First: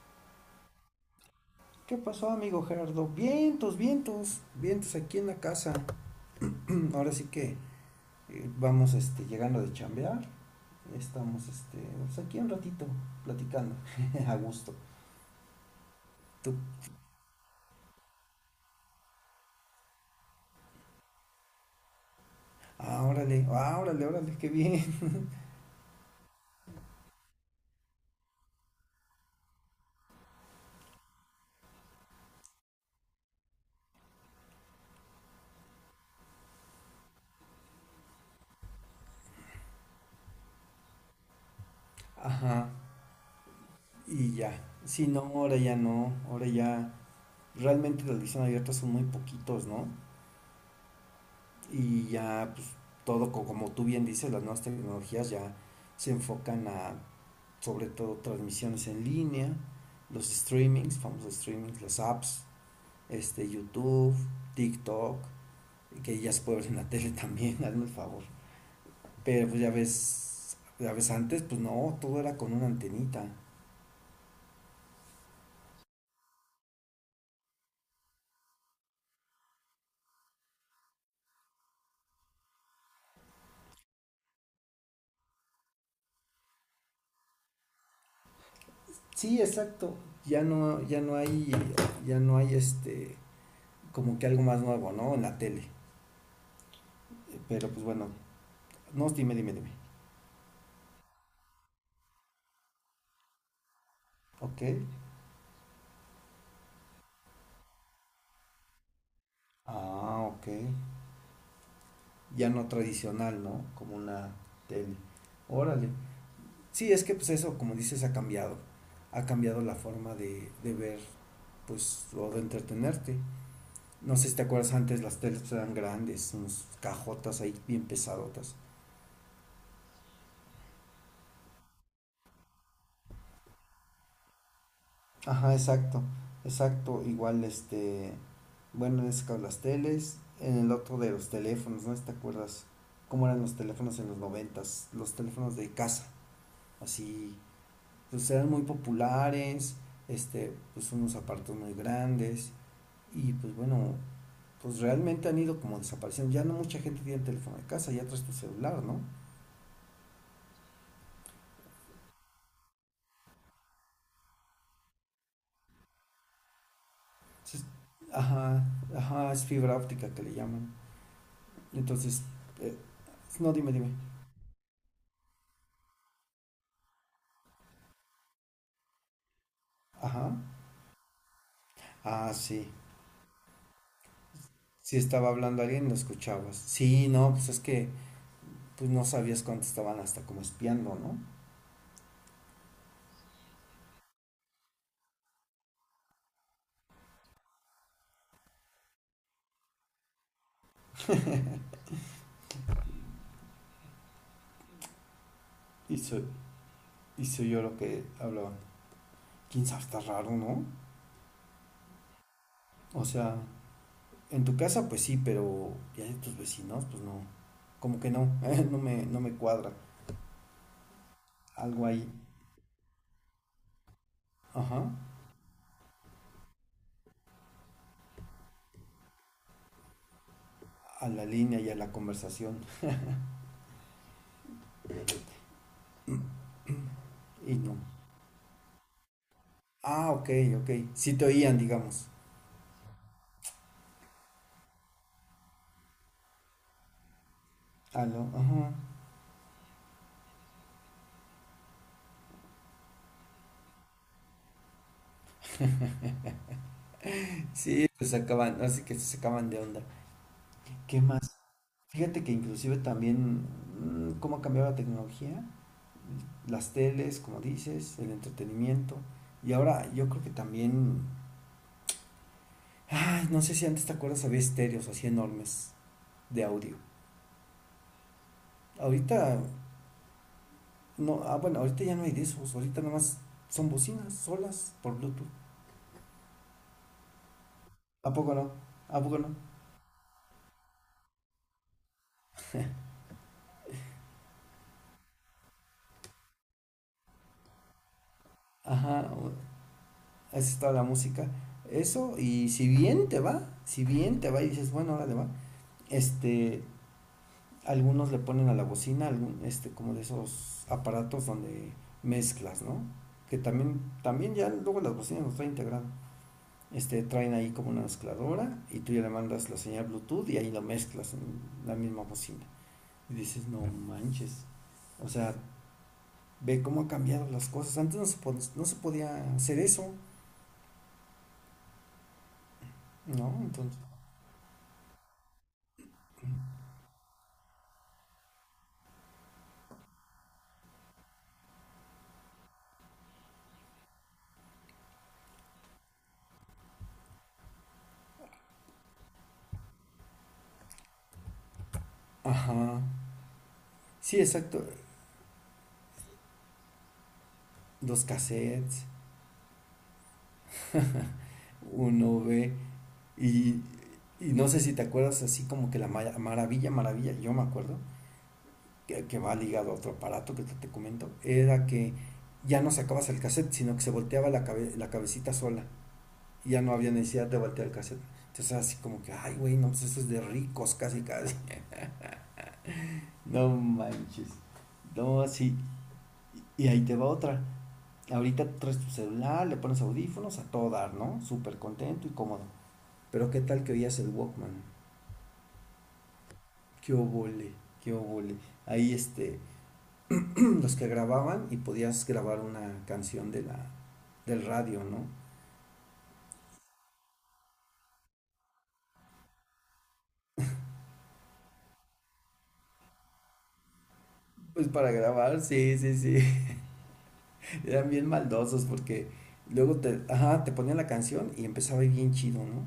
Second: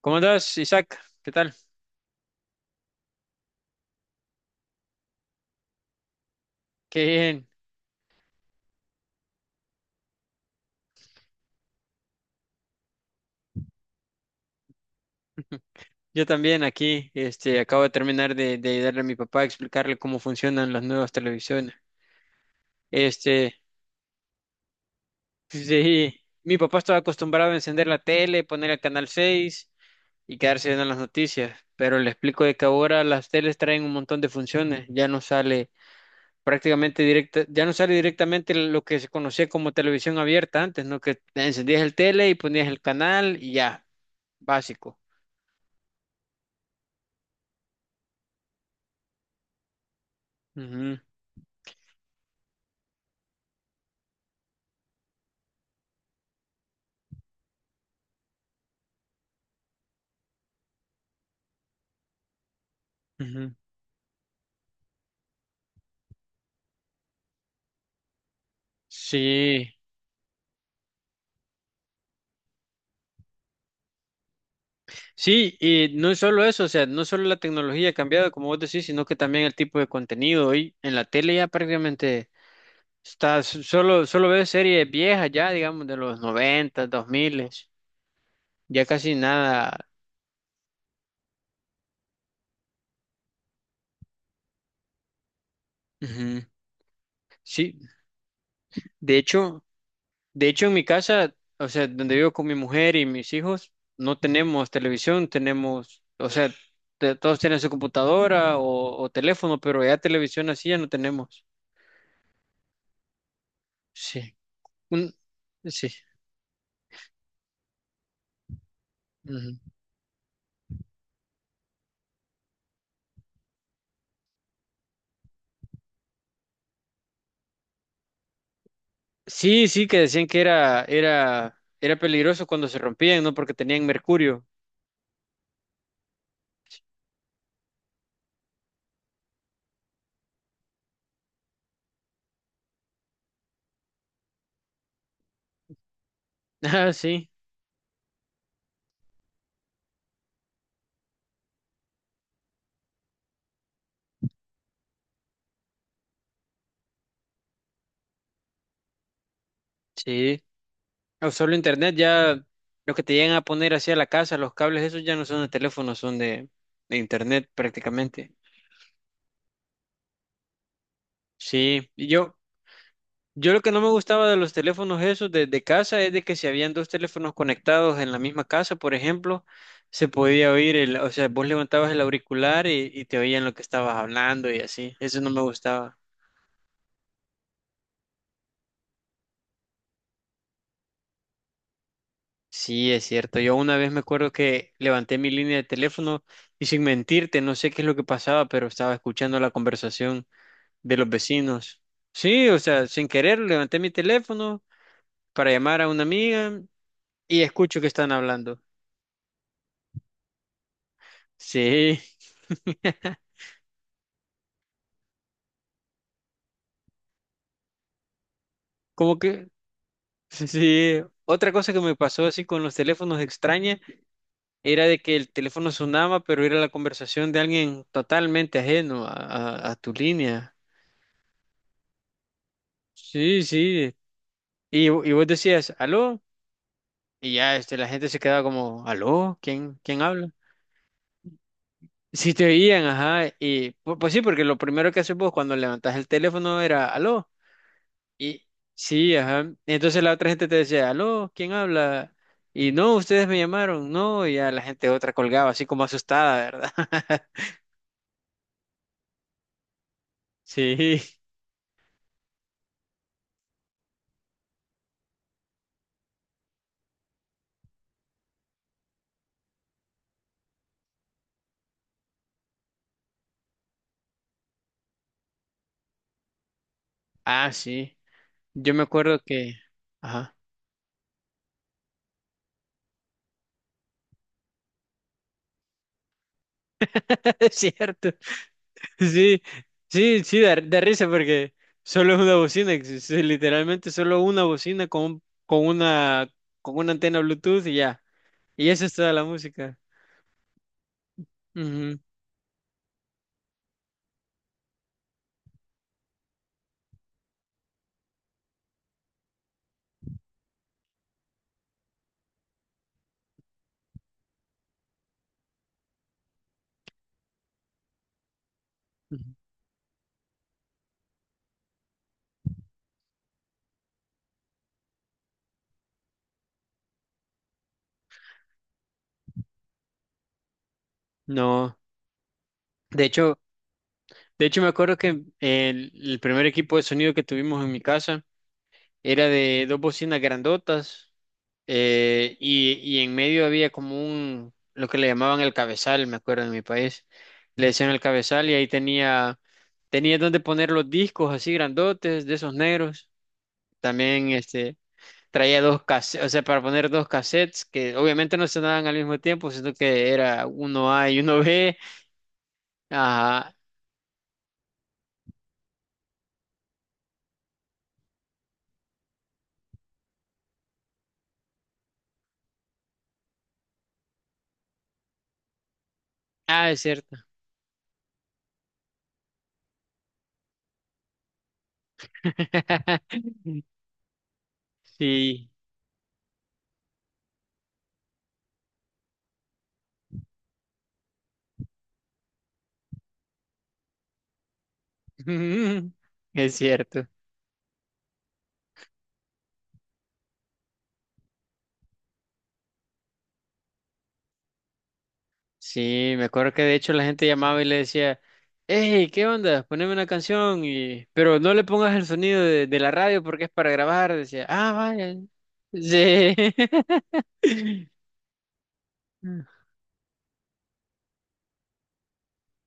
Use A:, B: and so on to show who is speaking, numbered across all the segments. A: ¿Cómo andas, Isaac? ¿Qué tal?
B: ¿Qué pasó, amigo Gerardo? Vientos, vientos, vientos aquí en la casa.
A: Qué
B: Ahora sí
A: bien.
B: que vamos llegando de chambear. Estamos pues, aquí un ratito platicando, a gusto.
A: Yo
B: Tú,
A: también aquí, acabo de terminar de ayudarle a mi papá a explicarle cómo funcionan las nuevas televisiones.
B: ah, órale,
A: Este,
B: ah, órale, órale, qué bien.
A: pues, sí, mi papá estaba acostumbrado a encender la tele, poner el canal 6 y quedarse viendo las noticias, pero le explico de que ahora las teles traen un montón de funciones, ya no sale prácticamente directa, ya no sale directamente lo que se conocía como televisión abierta antes, ¿no? Que encendías el tele y ponías
B: Ajá,
A: el canal y ya,
B: y ya.
A: básico.
B: Sí no, ahora ya no, ahora ya. Realmente las ediciones abiertas son muy poquitos, ¿no?
A: Ujú,
B: Y ya, pues todo, como tú bien dices, las nuevas tecnologías ya se enfocan a sobre todo transmisiones en línea, los streamings, famosos streamings, las apps,
A: ujú.
B: YouTube, TikTok, que ya se puede ver en la tele también, hazme el favor. Pero pues
A: Sí,
B: ya ves antes, pues no, todo era con una antenita.
A: sí, y no es solo eso, o sea, no solo la tecnología ha cambiado, como vos decís, sino que también el tipo de contenido. Hoy en la tele ya prácticamente solo ves series viejas ya, digamos, de los 90 dos 2000, ya casi
B: Sí,
A: nada.
B: exacto. Ya no, ya no hay este, como que algo más nuevo, ¿no? En la tele.
A: Ujú.
B: Pero
A: Sí,
B: pues bueno, no,
A: de
B: dime, dime,
A: hecho,
B: dime.
A: en mi casa, o sea, donde vivo con mi mujer y mis hijos, no
B: Ok.
A: tenemos televisión, tenemos, o sea, todos tienen su computadora o teléfono, pero ya
B: Ah, ok.
A: televisión así ya no tenemos.
B: Ya no tradicional, ¿no? Como
A: Sí.
B: una tele.
A: Un, sí.
B: Órale. Sí, es que pues eso, como dices, ha cambiado. Ha
A: Ujú.
B: cambiado la forma de ver, pues, o de entretenerte. No sé si te acuerdas antes, las teles eran grandes, unas cajotas ahí bien pesadotas.
A: Sí, sí, que decían que era peligroso cuando se rompían, ¿no? Porque tenían mercurio.
B: Ajá, exacto, exacto. Igual, bueno, en ese caso las teles, en el otro de los teléfonos, ¿no? Si ¿te acuerdas cómo eran los teléfonos en los noventas? Los teléfonos de casa,
A: Ah, sí,
B: así, pues eran muy populares, pues unos aparatos muy grandes y pues bueno, pues realmente han ido como desapareciendo. Ya no mucha gente tiene teléfono de casa, ya traes tu celular, ¿no?
A: sí. O solo internet, ya lo que te llegan a poner hacia la casa, los cables, esos ya no son de teléfono, son de internet
B: Entonces,
A: prácticamente.
B: ajá, ajá, es fibra óptica que le llaman.
A: Sí, y
B: Entonces,
A: yo,
B: eh,
A: Yo
B: no,
A: lo que
B: dime,
A: no me
B: dime.
A: gustaba de los teléfonos esos de casa es de que si habían dos teléfonos conectados en la misma casa, por ejemplo, se
B: Ajá.
A: podía oír el, o sea, vos levantabas el
B: Ah,
A: auricular
B: sí.
A: y te oían lo que estabas hablando y así.
B: Sí
A: Eso
B: estaba
A: no me
B: hablando alguien lo
A: gustaba.
B: escuchabas. Sí, no, pues es que pues no sabías cuánto estaban hasta como espiando, ¿no?
A: Sí, es cierto. Yo una vez me acuerdo que levanté mi línea de teléfono y sin mentirte, no sé qué es lo que pasaba, pero estaba escuchando la conversación de los vecinos. Sí, o sea, sin querer levanté mi teléfono para llamar a
B: Y
A: una
B: soy,
A: amiga
B: y
A: y
B: soy yo lo
A: escucho que
B: que
A: están
B: hablaban.
A: hablando.
B: ¿Quién sabe? Está raro, ¿no?
A: Sí.
B: O sea, en tu casa pues sí, pero ya de tus vecinos pues no. Como que no, no me,
A: Como
B: no me
A: que,
B: cuadra.
A: sí, sí, otra cosa que
B: Algo
A: me
B: ahí.
A: pasó así con los teléfonos extraña era
B: Ajá.
A: de que el teléfono sonaba, pero era la conversación de alguien totalmente ajeno a tu línea.
B: A la línea y a la conversación.
A: Sí, sí. Y y, vos decías, aló, y
B: Y
A: ya
B: no.
A: la gente se quedaba como, aló, ¿ quién
B: Ah, ok,
A: habla?
B: ok. Sí te oían, digamos.
A: Si te oían, ajá, y pues sí, porque lo primero que haces vos cuando levantás el teléfono era, aló.
B: Aló,
A: Y
B: ajá.
A: sí, ajá. Entonces la otra gente te decía, aló, ¿quién habla? Y no, ustedes me llamaron, no, y ya la gente otra colgaba, así como asustada, ¿verdad?
B: Sí, se sacaban, así que se sacaban de onda.
A: Sí,
B: ¿Qué más? Fíjate que inclusive también cómo ha cambiado la tecnología, las teles, como dices, el entretenimiento. Y ahora yo creo que también, ay, no sé si antes te acuerdas, había estéreos así enormes de audio.
A: ah, sí. Yo me acuerdo
B: Ahorita,
A: que, ajá,
B: no, ah, bueno, ahorita ya no hay de esos, ahorita nomás son bocinas solas por Bluetooth.
A: es cierto.
B: ¿A poco no? ¿A poco no?
A: Sí, sí, sí, da risa porque solo es una bocina, es literalmente solo una bocina con una antena Bluetooth y ya. Y eso es
B: Ajá,
A: toda la música.
B: esa es toda la música.
A: Ujú,
B: Eso, y si bien te va, si bien te va y dices, bueno, ahora le va, este, algunos le ponen a la bocina, algún, como de esos aparatos donde mezclas, ¿no? Que también, también ya luego las bocinas los traen integrado. Traen ahí como una mezcladora y tú ya le
A: ujú.
B: mandas la señal Bluetooth y ahí lo mezclas en la misma bocina. Y dices, no manches. O sea, ve cómo ha cambiado las cosas. Antes no se, no se podía hacer eso.
A: No, de
B: ¿No?
A: hecho.
B: Entonces,
A: De hecho, me acuerdo que el primer equipo de sonido que tuvimos en mi casa era de dos bocinas grandotas y en medio había como un, lo que le llamaban el cabezal, me acuerdo en mi país. Le decían el cabezal y ahí tenía donde poner los discos así grandotes de esos
B: ajá.
A: negros.
B: Sí,
A: También
B: exacto.
A: traía dos cassettes, o sea, para poner dos cassettes que
B: Los
A: obviamente no
B: cassettes,
A: sonaban al mismo tiempo, sino que era uno A y uno B.
B: uno ve,
A: Ajá.
B: y, y no sé si te acuerdas así como que la maravilla, yo me acuerdo, que va ligado a otro aparato que te comento, era que ya no sacabas el cassette, sino que se volteaba la, la cabecita sola, y ya
A: Ah,
B: no
A: es
B: había
A: cierto.
B: necesidad de voltear el cassette. Entonces así como que, ay, güey, no, pues eso es de ricos, casi, casi. No manches. No,
A: Sí,
B: sí. Y ahí te va otra. Ahorita traes tu celular, le pones audífonos a todo dar, ¿no? Súper contento y cómodo. Pero qué tal que oías el Walkman.
A: es
B: Qué
A: cierto.
B: obole, qué obole. Ahí los que grababan y podías grabar una canción de la, del radio, ¿no?
A: Sí, me acuerdo que de hecho la gente llamaba y le decía, hey, ¿qué onda? Poneme una canción, y... pero no le pongas el sonido de la radio porque es para grabar. Decía,
B: Pues
A: ah,
B: para
A: vaya.
B: grabar, sí, sí, sí.
A: Sí.
B: Eran bien maldosos porque luego te, ajá, te ponían la canción y empezaba bien chido, ¿no?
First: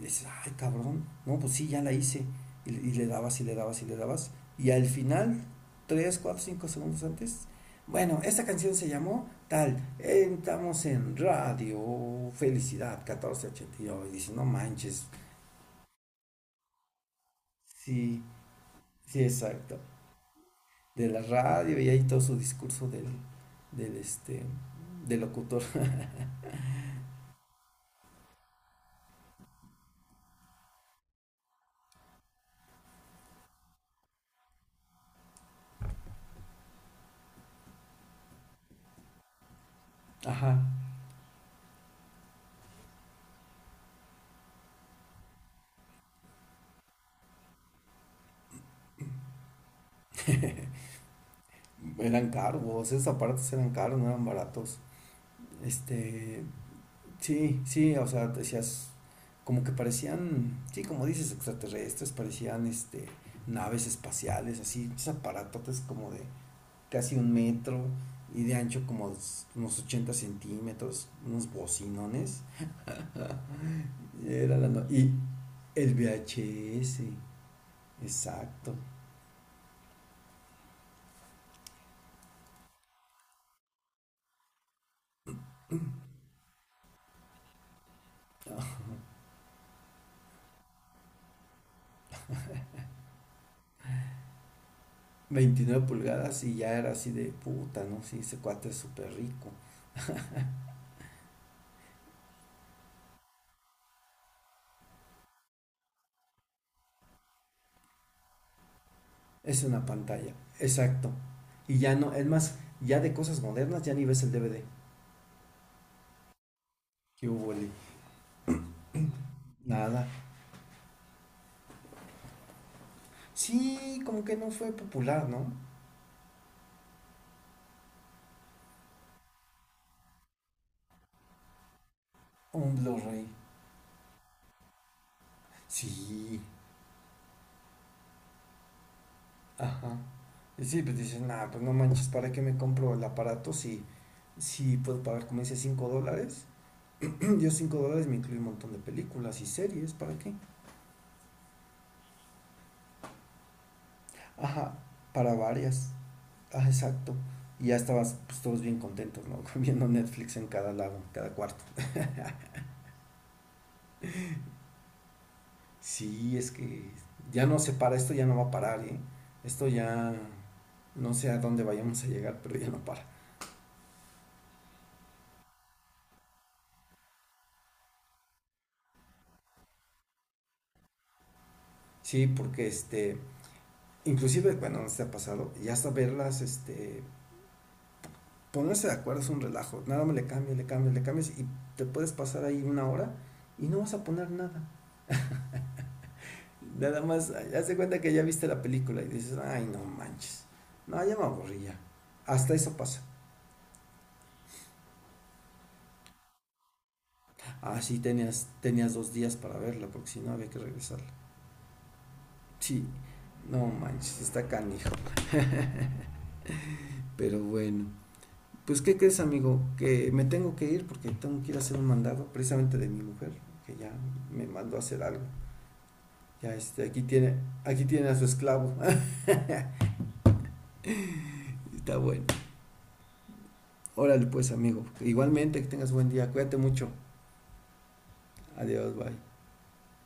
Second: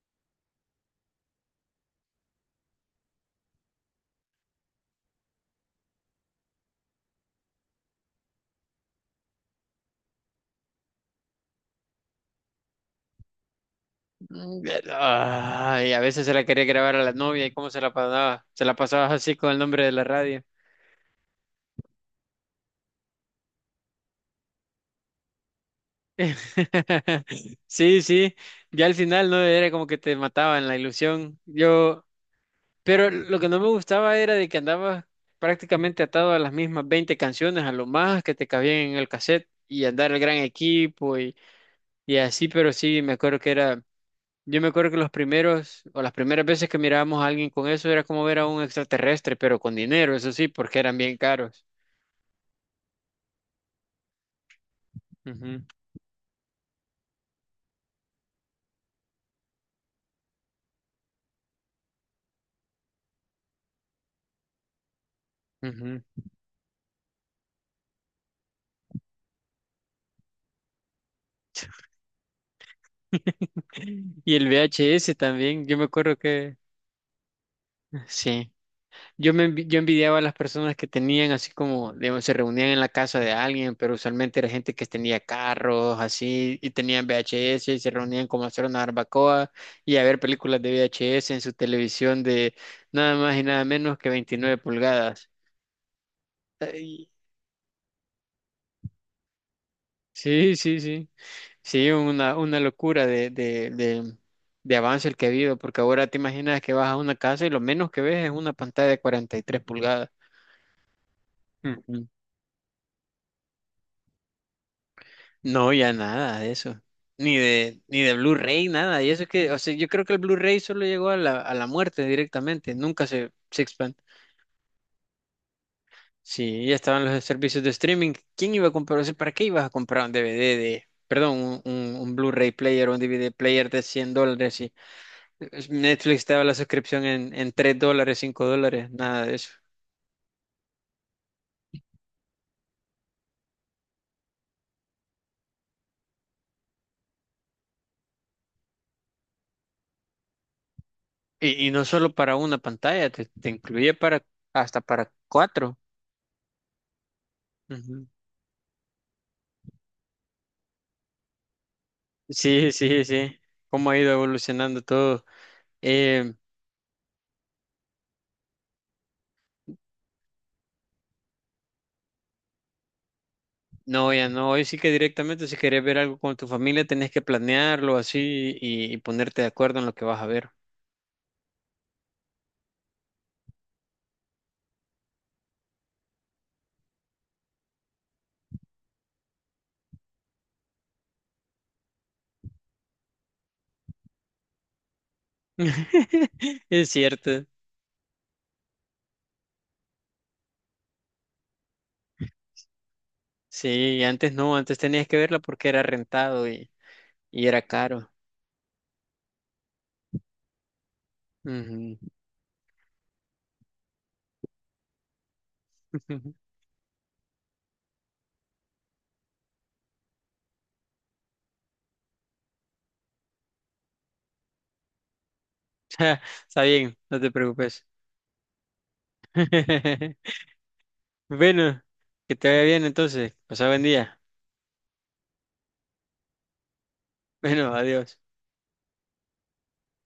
B: Y dices, ay, cabrón, no, pues sí, ya la hice. Y le dabas y le dabas y le dabas. Y al final, 3, 4, 5 segundos antes, bueno, esta canción se llamó tal, estamos en radio, felicidad, 1489. Y nueve. Y dices, no manches,
A: Ay, a veces se la quería grabar a la novia y cómo se la
B: sí,
A: pasaba. Se la pasaba
B: sí,
A: así con el
B: exacto.
A: nombre de la radio.
B: De la radio y ahí todo su discurso del, del, del locutor.
A: Sí, sí, ya al final no era como que te mataba en la ilusión. Pero lo que no me gustaba era de que andabas prácticamente atado a las mismas 20 canciones, a lo más que te cabían en el cassette y andar el gran
B: Ajá.
A: equipo y así, pero sí, me acuerdo que era, yo me acuerdo que los primeros o las primeras veces que mirábamos a alguien con eso era como ver a un extraterrestre, pero con dinero, eso sí, porque eran bien caros.
B: Eran caros, esos aparatos eran caros, no eran baratos. Este, Sí, sí, o sea, decías, como que parecían, sí, como dices, extraterrestres, parecían naves espaciales, así, esos aparatotes
A: Ujú,
B: como de
A: ujú.
B: casi un metro y de ancho como unos 80 centímetros, unos bocinones.
A: Y el
B: Era la y
A: VHS también, yo me
B: el
A: acuerdo que
B: VHS,
A: sí.
B: exacto,
A: Yo envidiaba a las personas que tenían así como, digamos, se reunían en la casa de alguien, pero usualmente era gente que tenía carros así y tenían VHS y se reunían como a hacer una barbacoa y a ver películas de VHS en su televisión de nada más y nada menos que 29 pulgadas.
B: 29 pulgadas y ya era
A: Ay,
B: así de puta, ¿no? Sí, ese cuate es súper rico.
A: sí, sí, sí. Sí, una locura de avance el que ha habido, porque ahora te imaginas que vas a una casa y lo menos que ves es una pantalla de 43
B: Es una
A: pulgadas.
B: pantalla, exacto. Y ya no, es más, ya de cosas modernas ya ni ves el DVD.
A: No, ya nada de eso.
B: ¿Qué
A: Ni
B: hubo, Lee?
A: de, ni de Blu-ray, nada. Y eso es que, o sea, yo creo
B: Nada.
A: que el Blu-ray solo llegó a a la muerte directamente. Nunca se expand-.
B: Sí, como que no fue popular, ¿no?
A: Sí, ya estaban los servicios de streaming. ¿Quién iba a comprar? O sea, ¿para qué ibas a comprar un DVD de, perdón, un Blu-ray
B: Un
A: player o un
B: Blu-ray.
A: DVD player de $100? Y Netflix te
B: Sí,
A: daba la suscripción en $3, $5, nada de eso.
B: ajá. Y sí, pues dices, nada, pues no manches, ¿para qué me compro el aparato si, si puedo pagar, como dice, $5? Yo $5 me incluye un montón de películas y series, ¿para qué?
A: Y y, no solo para una pantalla, te incluye para,
B: Ajá,
A: hasta para
B: para
A: cuatro.
B: varias. Ah, exacto. Y ya estabas, pues todos bien contentos, ¿no? Viendo Netflix en cada lado, en cada cuarto.
A: Sí, sí, sí. Cómo ha ido evolucionando todo. Eh,
B: Sí, es que ya no se para, esto ya no va a parar, ¿eh? Esto ya no sé a dónde vayamos a llegar, pero ya no para.
A: no, ya no. Hoy sí que directamente, si querés ver algo con tu familia, tenés que planearlo así y ponerte de acuerdo en lo que vas a ver.
B: Sí, porque inclusive, bueno, no se ha pasado, ya hasta verlas, ponerse de acuerdo es un relajo, nada más le cambias, le cambias, le cambias y te puedes pasar ahí una hora y no vas a poner nada.
A: Es
B: Nada más,
A: cierto.
B: haz de cuenta que ya viste la película y dices, ay, no manches, no, ya me aburrí ya. Hasta eso pasa.
A: Sí, antes no, antes tenías que verla porque era rentado y era
B: Ah, sí,
A: caro.
B: tenías, tenías 2 días para verla, porque si no había que regresarla.
A: Ujú.
B: Sí, no manches, está canijo. Pero bueno, pues ¿qué crees, amigo? Que me tengo que ir porque tengo que ir a hacer un mandado precisamente de mi mujer, que ya me mandó a hacer algo.
A: Ja,
B: Ya
A: está bien, no te preocupes.
B: aquí tiene a su esclavo.
A: Bueno,
B: Está bueno.
A: que te vaya bien entonces. Pasá buen día.
B: Órale pues, amigo. Igualmente, que tengas buen día. Cuídate mucho.
A: Bueno, adiós.
B: Adiós, bye.